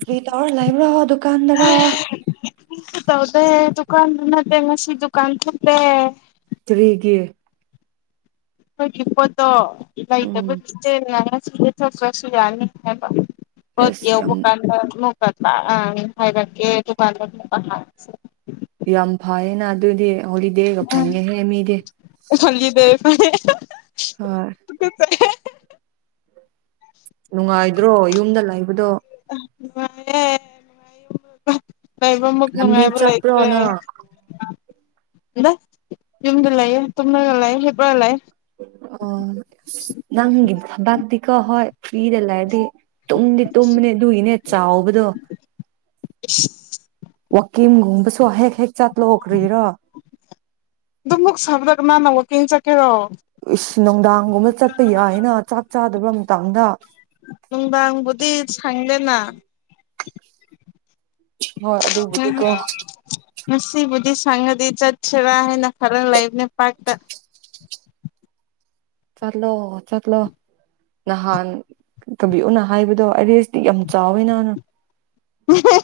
ꯀ꯭ꯔꯤ ꯇꯧꯔ ꯂꯩꯕ꯭ꯔꯣ ꯗꯨꯀꯥꯟꯗꯔ ꯇꯧꯗꯦ ꯗꯨꯀꯥꯟꯗꯨ ꯅꯠꯇꯦ ꯉꯁꯤ ꯗꯨꯀꯥꯟ ꯊꯂꯦ [inaudible] ꯇꯔꯤꯒꯤ ꯑꯩꯈꯣꯏꯒꯤ ꯄꯣꯠꯇꯣ ꯂꯩꯇꯕ ꯎꯝ ꯆꯦꯅ ꯉꯁꯤꯊꯈ꯭ꯔꯁꯨ ꯌꯥꯅꯤ ꯍꯥꯏꯕ ꯐ ꯑꯁ ꯌꯥꯕꯨ ꯌꯥꯝ ꯀꯥꯟꯗ ꯑ ꯍꯥꯏꯔꯦ ꯇꯄ ꯍꯥ ꯌꯥꯝ ꯐꯌꯦꯅ ꯑꯗꯨꯗꯤ ꯍꯣꯂꯤꯗꯦꯒ ꯐꯟꯒꯦ ꯍꯦ ꯃꯤꯗꯤ ꯑ ꯑꯥ ꯅꯨꯡꯉꯥꯏꯗ꯭ꯔꯣ ꯌꯨꯝꯗ ꯂꯩꯕꯗꯣ ꯂꯅꯨꯡꯉꯅꯨꯡꯉ [inaudible] ꯂꯩꯕ ꯃꯛ ꯂꯝꯕꯤ ꯅꯨꯡꯉꯥꯏꯕ ꯆꯠꯄ꯭ꯔꯣ ꯂꯩꯈ꯭ꯔꯦ ꯅꯪ ꯗ ꯌꯨꯝꯗꯂꯌꯦ ꯇꯨꯃꯒꯂꯌꯦ ꯍꯤꯄꯔꯂꯦ ꯑꯣ ꯅꯪꯒꯕꯥꯒꯗꯤꯀꯣ ꯍꯣꯏ ꯄꯤꯗꯂꯥꯏꯗꯤ ꯇꯨꯝꯗꯤ ꯇꯨꯝꯕꯅꯦ ꯑꯗꯨꯏꯅꯦ ꯆꯥꯎꯕꯗꯣ [inaudible] ꯋꯥꯛꯀꯤꯝꯒꯨꯝꯕꯁꯨ ꯍꯦꯛ ꯍꯦꯛ ꯆꯠꯂꯣꯈ꯭ꯔꯤꯔꯣ ꯑꯗꯨꯝꯃꯨꯛ ꯁꯕꯗꯒ ꯃꯥꯅ ꯋꯥꯀꯜ ꯆꯠꯀꯦꯔꯣ ꯅꯨꯡꯗꯥꯡꯒꯨꯝꯕ ꯆꯠꯄ ꯌꯥꯏꯅ ꯆꯥꯛ ꯆꯥꯗꯕ ꯃꯇꯥꯡꯗ ꯅꯨꯗꯥꯡꯕꯨꯗꯤ ꯁꯥꯡꯂꯦꯅ ꯍꯣꯏ ꯑꯗꯨꯕꯨꯗꯤꯀꯣ ꯃꯦꯖꯁꯤ ꯈꯪꯉꯗꯤ ꯆꯠꯁꯤꯔꯥ ꯍꯥꯏꯅ ꯈꯔ ꯂꯩꯕ ꯅ ꯄꯥꯛꯇ ꯆꯠꯂꯣ ꯆꯠꯂꯣ ꯅꯍꯥꯟ ꯀꯕꯤ ꯎꯅ ꯍꯥꯏꯕꯗꯣ ꯑꯔꯦꯁꯇꯤ ꯌꯥꯝ ꯆꯥꯎꯋꯤ ꯅꯍꯅ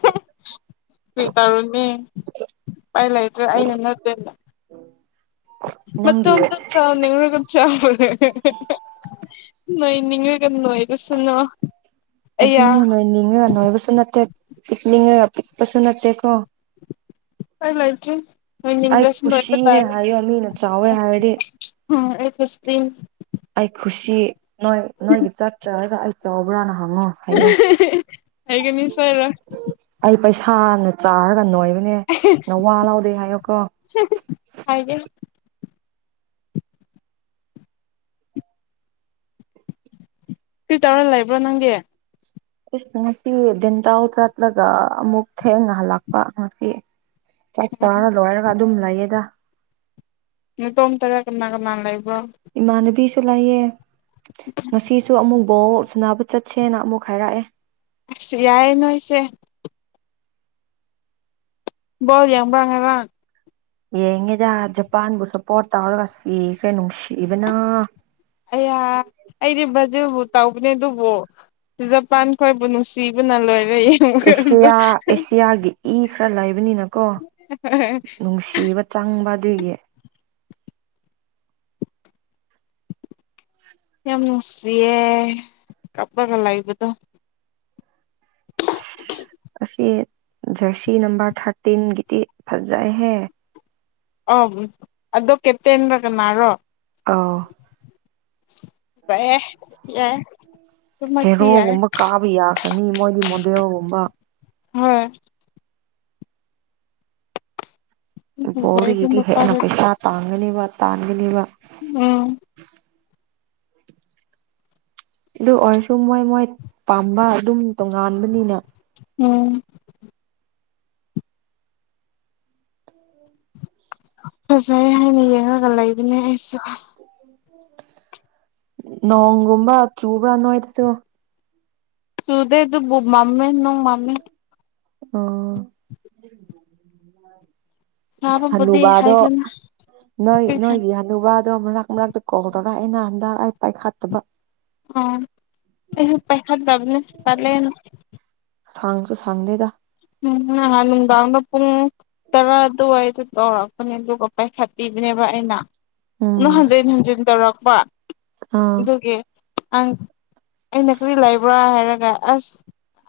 [inaudible] ꯀꯤ ꯇꯥꯔꯨꯅꯦ ꯎꯄꯥꯏ ꯂꯩꯇ꯭ꯔꯦ ꯑꯩꯅ ꯅꯠꯇꯦꯅ ꯃ ꯅꯪꯒꯤ ꯆꯒ ꯆꯥꯕꯅꯦ ꯅ ꯏ ꯑꯌꯥ ꯑꯗꯨꯅꯦ ꯅꯣꯏ ꯅꯤꯡꯉ ꯅꯣꯏꯕꯁꯨ ꯅꯠꯇꯦ ꯄꯤꯛꯂꯤ ꯄ ꯄꯁꯅꯇꯦ ꯀꯣ ꯎꯄꯥꯏ ꯂꯩꯇ꯭ꯔꯦ ꯑꯩ ꯅꯣꯏꯅꯤꯡꯗ꯭ꯔꯁꯨ ꯅꯣꯏꯕ ꯀꯁꯤꯅꯦ ꯇꯥꯔꯦ ꯍꯥꯏꯌꯣꯅ ꯆꯥꯎꯋꯦ ꯍꯥꯏꯔꯗꯤ ꯎꯝ ꯑꯩꯁꯇ ꯑꯩ ꯈꯨꯁꯤ ꯅꯣꯏ ꯅꯣꯏꯒꯤ ꯆꯠ ꯆꯔꯒ ꯑꯩ ꯆꯥꯎꯕ꯭ꯔꯥꯅ ꯍꯉꯣ ꯍꯥꯌꯣ ꯍꯩꯒꯅꯤ ꯁꯣꯏꯔꯣꯏ ꯄꯩꯁꯥꯅ ꯆꯥꯔꯒ ꯅꯣꯏꯕꯅꯦ ꯅ ꯋꯥ ꯂꯧꯗꯦ ꯍꯥꯏꯌꯣꯀꯣ ꯍꯥꯏꯒꯦ ꯐꯔꯤ ꯇꯧꯔ ꯂꯏꯕ꯭ꯔꯣ ꯅꯪꯗ ꯏꯁꯁ ꯉꯁꯤ ꯇꯥꯎꯗꯠꯂꯒ ꯑꯃꯨꯛꯇ ꯊꯦꯡ ꯉꯍꯜꯂꯛꯄ ꯉꯁꯤ ꯆꯞ ꯎꯝ ꯆꯥꯅ ꯂꯣꯏꯔꯒ ꯑꯗꯨꯝ ꯂꯩꯌꯦꯗ ꯇꯣꯝ ꯇꯒ ꯀꯅꯥ ꯀꯅ ꯂꯩ ꯏꯃꯥꯟꯅꯕꯤꯁꯨ ꯂꯩꯌꯦ ꯉꯁꯤꯁꯨ ꯑꯃꯨꯛ ꯕꯣ ꯁꯅꯕ ꯆꯠꯁꯦꯅ ꯑꯃꯨꯛ ꯍꯥꯏꯔꯛꯑꯦ ꯑꯁ ꯌꯥꯏꯌꯦ ꯅꯣꯏꯁꯦ ꯕꯗꯤꯝꯕꯉ ꯂ ꯌꯦꯡꯉꯤꯗ ꯖꯄꯥꯟꯕꯨ ꯁꯞꯄꯣꯔꯠ ꯇꯧꯔꯒ ꯁꯤꯈꯦ ꯅꯨꯡꯁꯤꯕꯅ ꯑ ꯑꯩꯗꯤ ꯕꯖꯦꯜꯕꯨ ꯇꯧꯕꯅꯦ ꯑꯗꯨꯕꯨ ꯖꯄꯥꯟ ꯈꯣꯏꯕꯨ ꯅꯨꯡꯁꯤꯕꯨꯅ ꯂꯣꯏꯔ ꯑꯦꯁꯤꯌꯥ ꯑꯦꯁꯤꯌꯥꯒꯤ ꯏ ꯈꯔ ꯂꯩꯕꯅꯤꯅꯀꯣ ꯅꯨꯡꯁꯤꯕ ꯆꯪꯕ ꯑꯗꯨꯏꯒꯤ ꯌꯥꯝ ꯅꯨꯡꯁꯤꯌꯦ ꯀꯞꯂꯒ ꯂꯩꯥꯛꯕꯗꯣ [inaudible] ꯑꯁꯤ ꯖꯔꯁꯤ ꯅꯝꯕꯔ ꯊꯥꯔꯇꯤꯟꯒꯤꯗꯤ ꯐꯖꯥꯏꯍꯦ ꯑ ꯑꯗꯨꯣ ꯀꯦꯞꯇꯦꯟꯔꯒꯅꯥꯔꯣ ꯑ ꯌꯥ ꯍꯦꯔꯣꯒꯨꯝꯕ ꯀꯥꯕ ꯌꯥꯒꯅꯤ ꯃꯣꯏꯗꯤ ꯃꯣꯗꯦꯦꯜꯣꯒꯨꯝꯕ ꯍꯣꯏ ꯐꯖꯩ ꯑꯗꯨ ꯣꯔꯤꯒꯤꯗꯤ ꯍꯦꯟꯅ ꯅꯨꯄꯥꯗꯨꯗꯤ ꯄꯩꯁꯥ ꯇꯥꯡꯒꯅꯦꯕ ꯇꯥꯟꯒꯅꯦꯕ ꯎꯝ ꯑꯗꯨ ꯑꯣꯏꯔꯁꯨ ꯃꯣꯏ ꯃꯣꯏ ꯄꯥꯝꯕ ꯑꯗꯨꯝ ꯇꯣꯉꯥꯟꯕꯅꯤꯅ ꯎꯝ ꯐꯖꯩ ꯍꯥꯏꯅ ꯌꯦꯡꯉꯒ ꯂꯩꯕꯅꯦ ꯑꯩꯁꯨ ꯅꯣꯡꯒꯨꯝꯕ ꯆꯨꯕ꯭ꯔꯅꯅꯨꯡꯉ ꯍꯥꯏꯗꯁꯤꯒꯣ ꯁꯨꯗ ꯑꯗꯨ ꯃꯃꯃꯤ ꯅ ꯃꯃ ꯎ ꯁꯥꯕꯕꯨꯗꯤ ꯍꯅꯨꯕꯥꯗꯣ ꯍꯥꯏꯒꯅꯨ ꯅꯣꯏ ꯅꯣꯏꯒꯤ ꯍꯨꯕꯥ ꯑꯣ ꯃꯔꯛ ꯃꯔꯛꯇ ꯀꯧꯗꯔ ꯑꯩ ꯅꯍ ꯍꯟꯗ ꯑꯩ ꯄꯥꯏꯈꯠꯇꯕ ꯑꯣꯁꯨ ꯄꯩꯁꯥ ꯕꯅꯦ ꯄꯦꯅ ꯁꯥꯡꯒꯁꯨꯁꯪꯅꯦꯗ ꯎꯝ ꯅꯍꯥꯟ ꯅꯨꯡꯗꯥꯡꯗ ꯄꯨꯡ ꯇꯔꯥ ꯑꯗꯨꯏꯗ ꯇꯧꯔꯛꯄꯅꯤ ꯑꯗꯨꯒ ꯄꯥꯏ ꯈꯥꯇ ꯑꯗꯨꯅꯦꯕ ꯑꯩꯅ ꯎꯝ ꯑꯗꯨ ꯍꯟꯖꯤꯟ ꯍꯟꯖꯤꯟ ꯇꯧꯔꯛꯄ ꯑꯥ ꯑꯗꯨꯒꯤꯪ ꯑꯩꯅ ꯀꯔꯤ ꯂꯩꯕ꯭ꯔꯥ ꯍꯥꯏꯔꯒ ꯑꯁ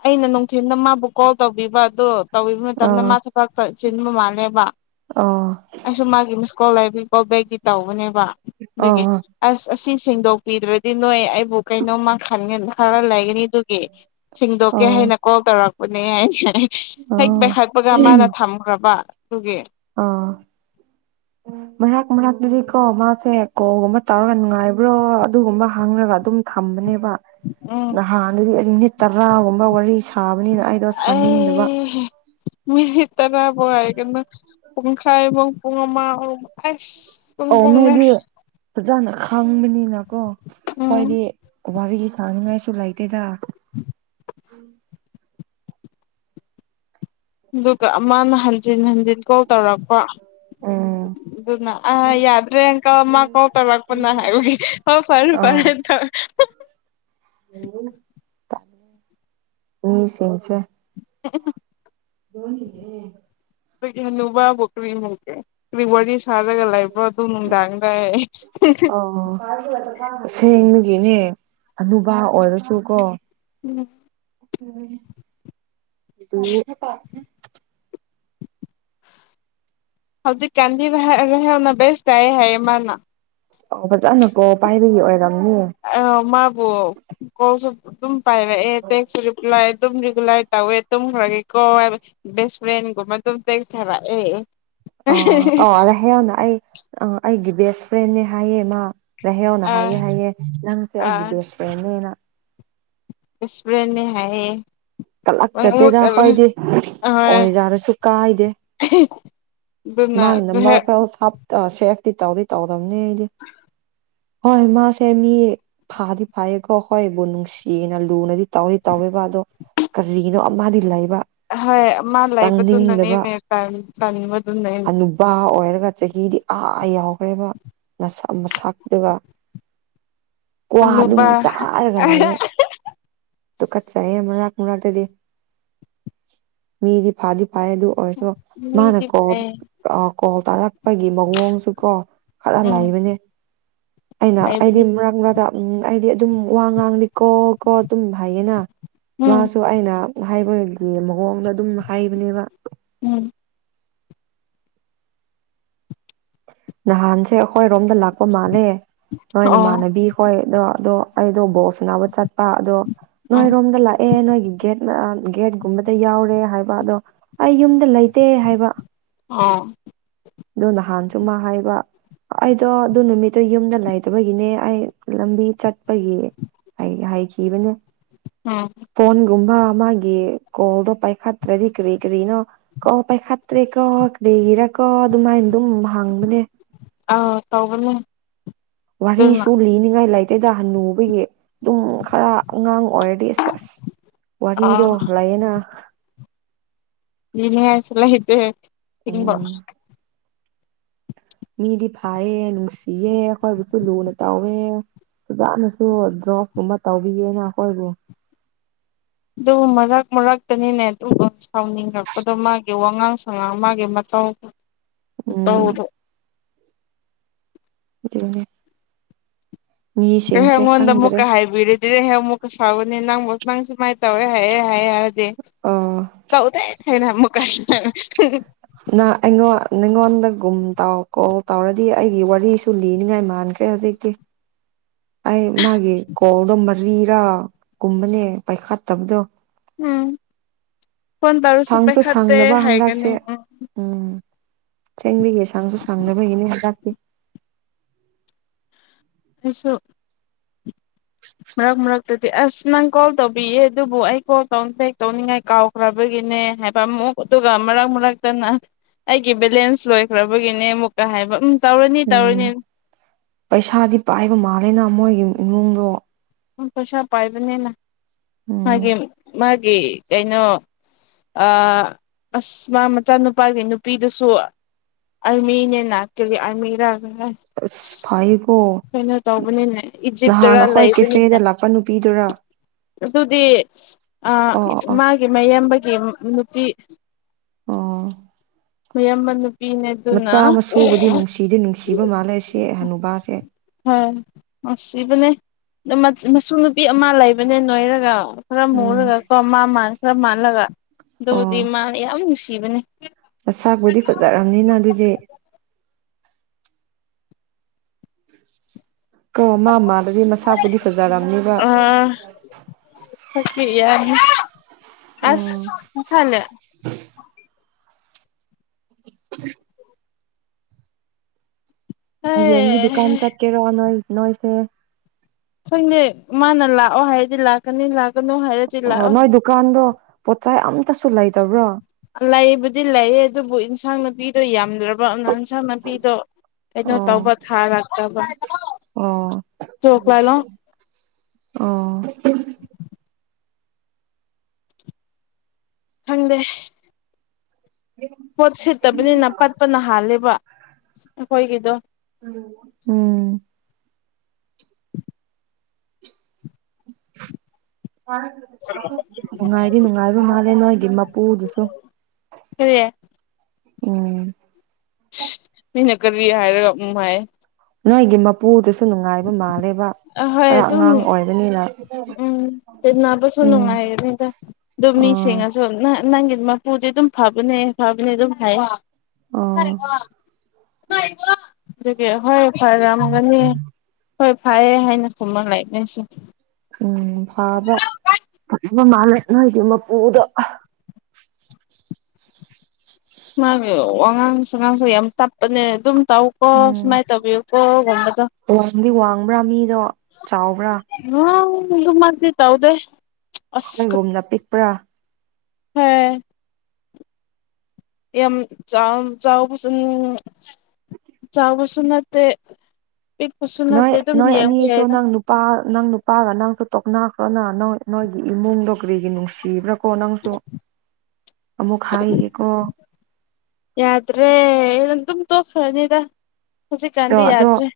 ꯑꯩꯅ ꯅꯨꯡꯊꯤꯟꯜꯗ ꯃꯥꯕꯨ ꯀꯣꯜ ꯇꯧ ꯕꯗ ꯇꯧꯕꯤꯕ ꯃꯇꯝꯗ ꯑꯥ ꯃꯥ ꯊꯕꯛ ꯆꯤꯟꯕ ꯃꯥꯜꯂꯦꯕ ꯑꯥ ꯑꯩꯁꯨ ꯃꯥꯒꯤ ꯀꯣꯜꯕꯒꯤ ꯀꯣꯜ ꯕꯦꯛꯇꯤ ꯇꯧꯕꯅꯦꯕ ꯑꯗꯨꯒꯤ ꯑꯥ ꯑꯁ ꯑꯁꯤ ꯁꯦꯡꯗꯣꯛꯄꯤꯗ꯭ꯔꯗꯤ ꯅꯣꯏ ꯑꯩꯕꯨ ꯀꯩꯅꯣꯝꯃ ꯈꯔ ꯂꯩꯒꯅꯤ ꯑꯗꯨꯒꯤ ꯁꯦꯡꯗꯣꯛꯀꯦ ꯑꯥ ꯍꯥꯏꯅ ꯀꯣꯜ ꯇꯧꯔꯛꯄꯅꯦ ꯍꯩ ꯑꯥ ꯄꯦꯛꯈꯥꯛꯄꯒ ꯃꯥꯅ ꯊꯝꯈ꯭ꯔꯕ ꯑꯗꯨꯒꯤ ꯑꯥ ꯃꯔꯥꯛ ꯃꯔꯛꯇꯨꯗꯤ ꯀꯣ ꯃꯥꯁꯦ ꯀꯣꯒꯨꯝꯕ ꯇꯧꯔꯒ ꯅꯨꯡꯉꯥꯏꯕ꯭ꯔꯣ ꯑꯗꯨꯒꯨꯝꯕ ꯍꯪꯉꯒ ꯑꯗꯨꯝ ꯈꯝꯅꯦꯕ ꯎꯝ ꯅꯍꯥꯟꯗꯨꯗꯤ ꯅꯨꯅꯤꯠ ꯇꯔꯥꯒꯨꯝꯕ ꯋꯥꯔꯤ ꯁꯥꯕꯅꯤꯅ ꯑꯩꯗꯣ ꯁꯥꯅꯤꯡꯗꯕ ꯃꯤ ꯇꯔꯥꯕꯣ ꯍꯥꯏ ꯀꯣ ꯄꯨꯡꯈꯥꯏꯕ ꯄꯨꯡꯉ ꯑꯃ ꯑꯁ ꯄꯨꯡ ꯑꯣ ꯄꯨꯡꯅꯦ ꯃꯒꯤ ꯐꯖꯅꯦ ꯍꯪꯕꯅꯤꯅꯀꯣ ꯎꯝ ꯍꯣꯏꯗꯤꯕꯤꯒꯤ ꯁꯥꯡꯅꯤꯡꯉꯥꯏꯁꯨ ꯂꯩꯇꯦꯗ ꯎꯝ ꯑꯗꯨꯒ ꯃꯥꯅ ꯍꯟꯖꯤꯟ ꯍꯟꯖꯤꯟ ꯀꯣꯜ ꯇꯧꯔꯛꯄ ꯎꯝ ꯑꯗꯨꯅ ꯑ ꯌꯥꯗ꯭ꯔꯦ ꯏꯪꯀ ꯃꯥ ꯀ ꯄꯔꯋꯥꯄꯅ ꯍꯥꯏ ꯐꯔ ꯑꯥ ꯐꯔ ꯊ ꯃꯤꯁꯤꯡꯁꯦ ꯑꯣ ꯂꯣꯟꯅꯦꯦ ꯍꯥꯅꯨꯕ ꯍꯥꯏꯕꯨ ꯀꯕꯤꯀꯦ ꯋꯥꯔꯤ ꯁꯥꯥꯖꯒ ꯂ ꯂꯩꯕꯣ ꯑꯗꯨꯝꯗꯥꯡꯗꯥꯥꯏ ꯁꯦꯡꯅꯒꯤꯅꯦ ꯑꯅꯕꯥ ꯑꯣꯏꯔꯁꯨꯀꯣ ꯎꯝ ꯎꯝ ꯍꯧꯖꯤꯛ ꯀꯥꯟꯗꯤꯅ ꯕꯦꯁ ꯇꯥꯏꯌꯦ ꯍꯥꯏꯌꯦ ꯃꯥꯅ ꯑꯣ ꯐꯖꯅꯀꯣ ꯕꯥꯜ ꯄꯥꯏꯕꯒꯤ ꯑꯣꯏꯔꯝ ꯑ ꯃꯥꯕꯨ ꯀꯧ ꯁꯣ ꯑꯗꯨꯝ ꯄꯥꯏꯔ ꯑꯦ ꯇꯁꯨꯔꯤꯄ꯭ꯂꯥꯏ ꯑꯗꯨꯝ ꯔꯤꯒꯨꯂꯥꯏ ꯇꯧꯋꯦ ꯇꯨꯝꯈꯒꯦꯀꯣ ꯕꯦꯁ ꯐ꯭ꯔꯦꯟꯒꯨꯝꯕ ꯑꯗꯨꯝ ꯇꯦꯛ ꯁꯥꯔꯛꯑꯦ ꯑ ꯑ ꯑ ꯍꯡꯅ ꯑꯩ ꯑꯩꯒꯤ ꯕꯦꯁ ꯐ꯭ꯔꯦꯦ ꯍꯥꯏꯌꯦ ꯃꯥ ꯅꯥꯏꯍꯥꯎꯅ ꯑꯥ ꯍꯥꯏꯌꯦ ꯍꯥꯏꯑꯦ ꯅꯪꯁꯦ ꯑꯩꯒꯤ ꯕꯦꯁ ꯐ꯭ꯔꯦꯟꯅꯦꯅ ꯑꯦꯁꯃꯔꯅꯦ ꯍꯥꯏꯌꯦ ꯍꯣꯏ ꯀꯂꯛꯆꯗꯦꯗꯥ ꯍꯣꯏꯗꯤ ꯑꯣꯏꯖꯥꯔꯁꯨ ꯀꯥꯏꯗꯦ ꯑꯗꯨꯅ ꯃꯥꯒꯤ ꯅ ꯍꯣꯏ ꯃꯔꯔꯐ ꯁꯦꯐꯇꯤ ꯇꯧꯗꯤ ꯇꯧꯗꯕꯅꯤ ꯑꯩꯗꯤ ꯍꯣꯏ ꯃꯥꯁꯦ ꯃꯤ ꯐꯥꯗꯤ ꯐꯥꯏꯌꯦꯀꯣ ꯍꯣꯏꯕꯨ ꯅꯨꯡꯁꯤꯅ ꯂꯨꯅꯗꯤ ꯇꯧꯗꯤ ꯇꯧꯋꯦ ꯗꯣ ꯀꯔꯤꯅꯣ ꯑꯃꯗꯤ ꯂꯩꯕ ꯍꯣꯏ ꯃꯥ ꯆꯪꯅꯤꯡꯗꯕ ꯂꯩꯕꯗꯨꯅꯅꯦꯅꯦ ꯇꯟ ꯇꯟꯕꯗꯨꯅꯦ ꯍꯅꯨꯕꯥ ꯑꯣꯏꯔꯒ ꯆꯍꯤꯗꯤ ꯑꯥ ꯌꯥꯎꯈ꯭ꯔꯦꯕ ꯅꯁꯥ ꯃꯁꯥꯛꯇꯨꯒ ꯀ꯭ꯋꯥ ꯍꯅꯨꯕ ꯑꯗꯨꯝ ꯆꯥꯔꯒ ꯂꯩꯌꯦ ꯇꯨꯆꯠꯆꯩꯌꯦ ꯃꯔꯛ ꯃꯔꯛꯇꯥꯗꯤ ꯃꯤꯗꯤ ꯐꯥꯗꯤ ꯄꯥꯏ ꯑꯗꯨꯨ ꯑꯣꯏꯁꯨ ꯃꯥꯅꯥ ꯃꯤꯗꯤ ꯀꯣ ꯐꯩ ꯑ ꯀꯣ ꯇꯔꯥ ꯑꯩꯒꯤ ꯃꯑꯣꯡꯁꯨ ꯀꯣ ꯈꯔ ꯎꯝ ꯂꯩꯕꯅꯦ ꯑꯩꯅ ꯑꯩꯗꯤ ꯍꯥꯏꯕꯅꯦ ꯃꯔꯛ ꯃꯔ ꯎꯝ ꯍꯥꯏꯗꯤ ꯑꯗꯨꯝ ꯋꯥ ꯉꯥꯡꯂꯤ ꯀꯣ ꯀꯣ ꯑꯗꯨꯝ ꯍꯥꯏꯌꯦꯅ ꯎꯝ ꯃꯥꯁꯨ ꯑꯩꯅ ꯍꯥꯏꯕꯒꯤ ꯑꯃꯛ ꯃꯑꯣꯡꯗ ꯑꯗꯨꯝ ꯍꯥꯏꯕꯅꯦꯕ ꯎꯝ ꯅꯍꯥꯟꯁꯦ ꯑꯩꯈꯣꯏꯔꯣꯝꯗ ꯂꯥꯛꯄ ꯃꯥꯜꯂꯦ ꯑꯣ ꯅꯣꯏꯅꯃꯥꯟꯅꯕꯤꯈꯣꯏ ꯑꯗꯣ ꯑꯗꯣ ꯑꯩꯗꯣ ꯕꯣꯛꯁꯅꯥꯕ ꯆꯠꯄ ꯑꯗꯣ ꯎꯝ ꯅꯣꯏꯔꯣꯝꯗ ꯂꯥꯛꯑꯦ ꯅꯣꯏꯒꯤ ꯒꯦꯠ ꯒꯦꯠꯀꯨꯝꯕꯗ ꯌꯥꯎꯔꯦ ꯍꯥꯏꯕ ꯑꯗꯣ ꯑꯩ ꯌꯨꯝꯗ ꯂꯩꯇꯦ ꯍꯥꯏꯕ ꯑꯥ ꯑꯗꯣ ꯅꯍꯥꯟꯁꯨ ꯃꯥ ꯍꯥꯏꯕ ꯑꯩꯗꯣ ꯑꯗꯨ ꯅꯨꯃꯤꯠꯇꯣ ꯌꯨꯝꯗ ꯂꯩꯇꯥꯕꯒꯤꯅꯦ ꯑꯩ ꯂꯝꯕꯤ ꯆꯠꯄꯒꯤ ꯍꯩꯈꯤꯕꯅꯦ ꯎꯝ ꯐꯣꯟꯒꯨꯝꯕ ꯃꯥꯒꯤ ꯀꯣꯜꯗꯣ ꯄꯥꯏꯈꯠꯇꯔꯥꯗꯤ ꯀꯔꯤ ꯀꯔꯤꯅꯣ ꯀꯣꯜ ꯄꯥꯏꯈꯥꯇ꯭ꯔꯦ ꯀꯦ ꯀꯔꯤꯔ ꯀꯦ ꯑꯗꯨꯃꯥꯏꯅ ꯑꯗꯨꯝ ꯍꯥꯡꯕꯅꯦ ꯑꯥ ꯇꯧꯕꯅꯦ ꯑꯗꯨꯅ ꯋꯥꯔꯤꯁꯨ ꯂꯤꯅꯤꯡꯉꯥꯏ ꯂꯩꯇꯦꯗ ꯍꯟꯅꯨꯕꯒꯤ ꯑꯗꯨꯝ ꯇꯨꯝ ꯈꯔ ꯑꯉꯥꯡ ꯑꯣꯏꯔꯗꯤ ꯑꯁ ꯑꯁ ꯑ ꯋꯥꯔꯤꯗꯣ ꯂꯩꯌꯦꯅ ꯂꯤꯅꯤꯡꯉꯥꯏꯁꯨ ꯂꯩꯇꯦ ꯎꯝ ꯃꯤꯗꯤ ꯐꯌꯦ ꯅꯨꯡꯁꯤꯌꯦ ꯑꯩꯈꯣꯏꯕꯨꯁꯨ ꯂꯨꯅ ꯇꯥꯎꯋꯦ ꯑꯣꯖꯥꯅꯁꯨ ꯗ꯭ꯔꯣꯞ ꯀꯨꯝꯕ ꯇꯧꯕꯤꯌꯦꯅ ꯑꯩꯈꯣꯏꯕꯨ ꯑꯗꯨ ꯃꯔꯛ ꯃꯔꯛꯇꯅꯤꯅꯦ ꯑꯗꯨꯝ ꯁꯥꯎꯅꯤꯡꯉꯛꯄꯗꯣ ꯃꯥꯒꯤ ꯋꯥꯉꯥꯡ ꯁꯉꯥꯡ ꯃꯥꯒꯤ ꯃ ꯍ ꯎꯝ ꯍꯧꯗ ꯑꯗꯨ ꯑꯩ ꯑꯩꯉꯣꯟꯗ ꯈꯪꯗ꯭ꯔꯦ ꯑꯃꯨꯛꯀ ꯍꯥꯏꯕꯤꯔꯗꯤ ꯑꯩ ꯑꯃꯨꯛꯀ ꯁꯥꯥꯎꯒꯅꯤ ꯅꯪ ꯅꯪ ꯁꯨꯃꯥꯏꯅ ꯇꯧꯋꯦ ꯍꯥꯏꯑꯦ ꯍꯥꯌꯦ ꯍꯥꯏꯔꯗꯤ ꯑ ꯇꯧꯗꯦ ꯑꯩꯅꯥ ꯑꯃꯨꯛꯀꯥ ꯅ ꯑꯩꯉꯣꯟ ꯅꯉꯣꯟꯗ ꯒꯨꯝ ꯀꯣꯜ ꯇꯧꯔꯗꯤ ꯑꯩꯒꯤ ꯋꯥꯔꯤꯁꯨ ꯂꯤꯅꯤꯡꯉꯥꯏ ꯃꯥꯟꯈ꯭ꯔꯦ ꯍꯧꯖꯤꯛꯇꯤ ꯑꯩ ꯃꯥꯒꯤ ꯀꯣꯜꯗꯣ ꯃꯔꯤꯔꯥ ꯀꯨꯝꯕꯅꯦ ꯄꯥꯏꯈꯠꯇꯕꯗꯣ ꯎꯝ ꯐꯣꯟ ꯇꯧꯔꯁꯨ ꯁꯪꯁꯨ ꯄꯥꯏꯈꯠꯇꯦ ꯁꯪꯗꯕ ꯍꯥꯏꯒꯅꯤ ꯎꯝ ꯆꯦꯡꯕꯤꯒꯦ ꯁꯥꯡꯁꯨ ꯁꯥꯡꯗꯅꯕꯒꯤꯅꯦ ꯍꯖꯥꯛꯇꯤ ꯑꯁꯨꯣ ꯃꯔꯔꯛ ꯃꯔꯛ ꯑꯗꯨꯗꯤ ꯑꯁ ꯅꯪ ꯀꯣꯜ ꯇꯧꯕꯤꯌꯦ ꯑꯗꯨꯕꯨ ꯑꯩ ꯀꯣꯜ ꯦꯛ ꯇꯧꯅꯤꯡꯉꯥꯏ ꯀꯥꯎꯈ꯭ꯔꯕꯒꯤꯅꯦ ꯍꯥꯏꯕ ꯑꯃꯨꯛ ꯑꯃꯨꯛ ꯑꯗꯨꯒ ꯃꯔꯛ ꯃꯔꯛꯇꯅ ꯑꯩꯒꯤ ꯕꯦꯂꯦꯟꯁ ꯂꯣꯏꯈ꯭ꯔꯕꯒꯤꯅꯦ ꯑꯃꯨꯛꯀ ꯍꯥꯏꯕ ꯇꯧꯔꯅꯤ ꯎꯝ ꯇꯧꯔꯅꯤ ꯄꯩꯁꯥꯗꯤ ꯄꯥꯏꯕ ꯃꯥꯜꯂꯦꯅ ꯃꯣꯏꯒꯤ ꯏꯃꯨꯡꯗꯣ ꯄꯩꯁꯥ ꯄꯥꯏꯕꯅꯤꯅ ꯎꯝ ꯃꯥꯒꯤ ꯃꯥꯒꯤ ꯀꯩꯅꯣ ꯑꯁ ꯃꯥ ꯃꯆꯥꯅꯨꯄꯥꯒꯤ ꯅꯨꯄꯤꯗꯨꯁꯨ ꯑꯜꯃꯟ ꯌꯦꯟ ꯍꯥꯇꯔꯤ ꯑꯜꯃꯤ ꯑꯁ ꯐꯩꯌꯦꯀꯣ ꯀꯩꯅꯣ ꯇꯧꯕꯅꯤꯅꯦ ꯏꯖꯤꯞꯇꯒ ꯂꯩꯕꯅꯤ ꯗ ꯂꯥꯛꯄ ꯅꯨꯄꯤꯗꯨꯔ ꯑꯗꯨꯗꯤ ꯑꯣ ꯃꯥꯒꯤ ꯃꯌꯦꯕꯒꯤ ꯅꯨꯄꯤ ꯑꯣ ꯌꯥꯝꯃꯜ ꯃꯆꯥ ꯃ ꯁꯨꯕꯗꯤ ꯅꯨꯡꯁꯤꯗꯤ ꯅꯨꯡꯁꯤꯕ ꯃꯥꯜꯂꯦ ꯁꯤ ꯍꯅꯨꯕꯥꯁꯦ ꯍꯣꯏ ꯁꯤꯕꯅꯦ ꯃꯁꯨ ꯅꯨꯄꯤ ꯑꯃ ꯂꯩꯕꯅꯦ ꯅꯣꯏꯔꯒ ꯈꯔ ꯎꯝ ꯃꯨꯔꯒ ꯀꯣ ꯃꯥ ꯃꯥꯜ ꯈꯔ ꯃꯥꯜꯂꯒ ꯑꯗꯨꯕꯨꯗꯤ ꯃꯥꯅ ꯌꯥꯝ ꯅꯨꯡꯁꯤꯕꯅꯦ ꯅꯁꯥꯄꯨꯗꯤ ꯐꯖꯔꯕꯔꯕꯅꯤꯅ ꯑꯗꯨꯗꯤ ꯀꯧ ꯑꯃ ꯑꯃꯗꯗꯤ ꯃꯁꯥꯕꯨꯗꯤ ꯐꯖꯔꯝꯅꯦꯕ ꯑ ꯁꯛꯇꯤ ꯑꯁ ꯐꯅ ꯎ ꯌꯦꯡꯒꯤ ꯗꯨꯀꯥꯟ ꯆꯠꯀꯦꯔꯣ ꯅꯣꯣꯏ ꯅꯣꯣꯏꯁꯦ ꯑꯩꯈꯣꯏꯅꯦ ꯃꯥꯅ ꯂꯥꯛꯑꯣ ꯍꯥꯏꯔꯗꯤ ꯂꯥꯛꯀꯅꯤ ꯂꯥꯛꯀꯅꯨ ꯍꯥꯏꯔꯗꯤ ꯑꯣ ꯂꯥꯛꯑꯣ ꯅꯣꯏ ꯗꯨꯀꯥꯟꯗꯣ ꯄꯣꯠꯆ ꯑꯝꯇꯁꯨ ꯂꯩꯇꯕ꯭ꯔꯣ ꯂꯩꯕꯨꯗꯤ ꯂꯩꯌꯦ ꯑꯗꯨꯕꯨ ꯏꯟꯁꯥꯡ ꯅꯨꯄꯤꯗꯣ ꯌꯥꯝ ꯐꯗ꯭ꯔꯕ ꯅꯟꯁꯟ ꯃꯄꯤꯗꯣ ꯀꯩꯅꯣ ꯑꯣ ꯇꯧꯕ ꯊꯥꯔꯛꯇꯕ ꯑꯣ ꯆꯣꯛ ꯂꯥꯂꯣꯡ ꯑꯣ ꯍꯪꯗꯦ ꯄꯣꯠ ꯁꯤꯠꯇꯕꯅꯤꯅ ꯄꯠꯄ ꯅ ꯍꯥꯜꯂꯦꯕ ꯑꯩꯈꯣꯏꯒꯤꯗꯣ ꯎꯝ [inaudible] ꯅꯨꯡꯉꯥꯏꯗꯤ ꯅꯨꯡꯉꯥꯏꯕ ꯃꯥꯜꯂꯦ ꯅꯣꯏꯒꯤ ꯃꯄꯨꯗꯨꯁꯨ ꯍꯦ ꯎꯝ ꯃꯤꯅ ꯀꯔꯤ ꯍꯥꯏꯔꯒ ꯑꯃꯨ ꯍꯥꯏ ꯅꯣꯏꯒꯤ ꯃꯄꯨꯗꯨꯁꯨ ꯅꯨꯡꯉꯥꯏꯕ ꯃꯥꯜꯂꯦꯕ ꯈꯔ ꯑꯉꯥꯡ ꯑꯣꯏꯕꯅꯤꯅ ꯎꯝꯕꯁꯨ ꯎꯝ ꯅꯨꯡꯉꯥꯏꯗ ꯑꯗꯨꯝ ꯑꯣ ꯃꯤꯁꯉꯁꯨ ꯅꯪꯒꯤ ꯃꯄꯨꯗꯤ ꯑꯗꯨꯝ ꯐꯕꯅꯦ ꯐꯕꯅꯦ ꯑꯗꯨꯝ ꯍꯥꯏ ꯑꯣ ꯑꯗꯨꯒꯤ ꯍꯣꯏ ꯐꯔꯦ ꯌꯥꯝꯝꯃꯒꯅꯤ ꯍꯣꯏ ꯐꯩꯌꯦ ꯍꯥꯏꯅ ꯈꯨꯝꯕ ꯂꯩ ꯅꯣꯏꯁꯨ ꯎꯝ ꯐꯥꯕꯕ ꯃꯥꯂꯅ ꯍꯥꯏꯗꯤꯃ ꯄꯨꯗꯣ ꯃꯥꯒꯤ ꯋꯥꯉꯥꯡ ꯁꯉꯥꯡꯁꯨ ꯌꯥꯝ ꯇꯞꯄꯅꯦ ꯑꯗꯨꯝ ꯇꯧ ꯀꯣ ꯎꯝ ꯁꯃꯥꯏ ꯇꯧꯕꯤꯌꯨ ꯀꯣ ꯕꯗ ꯋꯥꯡꯗꯤ ꯋꯥꯡꯕ꯭ꯔꯥ ꯃꯤꯗꯣ ꯆꯥꯎꯕ꯭ꯔꯥ ꯑ ꯑꯗꯨꯃꯗ ꯇꯥꯎꯗꯦ ꯍꯈꯣꯏꯒꯣꯨꯝꯅ ꯄꯤꯛꯄ꯭ꯔꯥ ꯍꯝ ꯌꯥꯝ ꯆ ꯆꯎ ꯄꯁ ꯆꯥꯎꯕꯁꯅꯠꯇ ꯅꯣꯏ ꯅꯣꯏ ꯑꯅꯤꯁ ꯅꯪ ꯅꯨꯄꯥ ꯅꯪ ꯅꯨꯄꯥꯒ ꯅꯪꯁꯨ ꯇꯣꯛꯅꯥꯈ꯭ꯔꯅ ꯅ ꯅꯣꯏꯒꯤ ꯏꯃꯨꯡꯗꯣ ꯀ꯭ꯔꯤꯒꯤ ꯅꯨꯡꯁꯤꯕ꯭ꯔꯥ ꯀꯣ ꯅꯪꯁꯨ ꯑꯃꯨꯛ ꯍꯥꯏꯒꯦꯀꯣ ꯌꯥꯗ꯭ꯔꯦ ꯑꯗꯨꯝ ꯇꯣꯛꯈ꯭ꯔꯅꯤꯗ ꯑꯣ ꯍꯧꯖꯤꯛꯀꯥꯟꯗꯤ ꯑꯗꯣ ꯌꯥꯗ꯭ꯔꯦ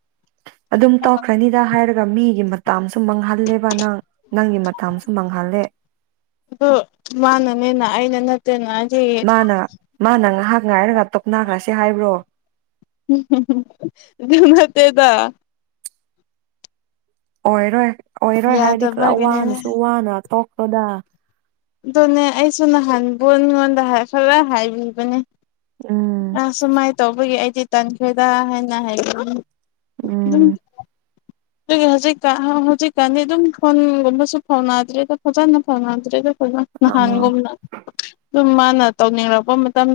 ꯑꯗꯨꯝ ꯇꯧꯈ꯭ꯔꯅꯤꯗ ꯍꯥꯏꯔꯒ ꯃꯤꯒꯤ ꯃꯇ ꯁꯨꯝ ꯃꯥꯡꯍꯜꯂꯦꯕ ꯅꯪ ꯅꯪꯒꯤ ꯃꯇꯝꯁꯨ ꯃꯥꯡꯍꯜꯂꯦ ꯑꯗꯣ ꯃꯥꯅꯅꯦꯅ ꯑꯩꯅ ꯅꯠꯇꯦꯅ ꯑꯩꯗꯤ ꯃꯥꯅ ꯃꯥꯅ ꯉꯥꯏꯍꯥꯛ ꯉꯥꯏꯔꯒ ꯇꯣꯞꯅꯈ꯭ꯔꯁꯤ ꯍꯥꯏꯕ꯭ꯔꯣ ꯑꯗꯨꯃꯠꯇꯦꯗ ꯑꯣꯏꯔꯣꯏ ꯑꯣꯏꯔꯣꯏ ꯍꯥꯏꯔꯗꯤ ꯈꯔ ꯌꯥꯗꯕꯒꯤꯅꯤꯅꯦ ꯋꯥꯅꯁꯨ ꯋꯥꯅ ꯇꯣꯛꯄꯗ ꯑꯗꯨꯅꯦ ꯑꯩꯁꯨ ꯅꯍꯥꯟꯕꯣꯟ ꯑꯩꯉꯣꯟꯗ ꯈꯔ ꯍꯥꯏꯕꯤꯕꯅꯦ ꯎꯝ ꯑ ꯁꯨꯃꯥꯏꯅ ꯇꯧꯕꯒꯤ ꯑꯩꯗꯤ ꯇꯟꯈ꯭ꯔꯦꯗ ꯍꯥꯏꯅ ꯍꯥꯏ ꯑꯗꯨꯝ ꯎꯝ [inaudible] ꯑꯗꯨꯒꯤ ꯍꯧꯖꯤꯛꯀꯥꯟ ꯍꯧꯖꯤꯛꯀꯥꯟꯗꯤ ꯑꯗꯨꯝ ꯐꯣꯟꯒꯨꯝꯕꯁꯨ ꯐꯥꯎꯅꯗ꯭ꯔꯦꯗ ꯐꯖꯅ ꯐꯥꯎꯅꯗ꯭ꯔꯦ ꯑꯗꯨ ꯑ ꯅꯍꯥꯟꯒꯨꯝꯅ ꯑꯗꯨꯝ ꯃꯥꯅ ꯇꯧꯅꯤꯡꯔꯛꯄ ꯃꯇꯝꯗ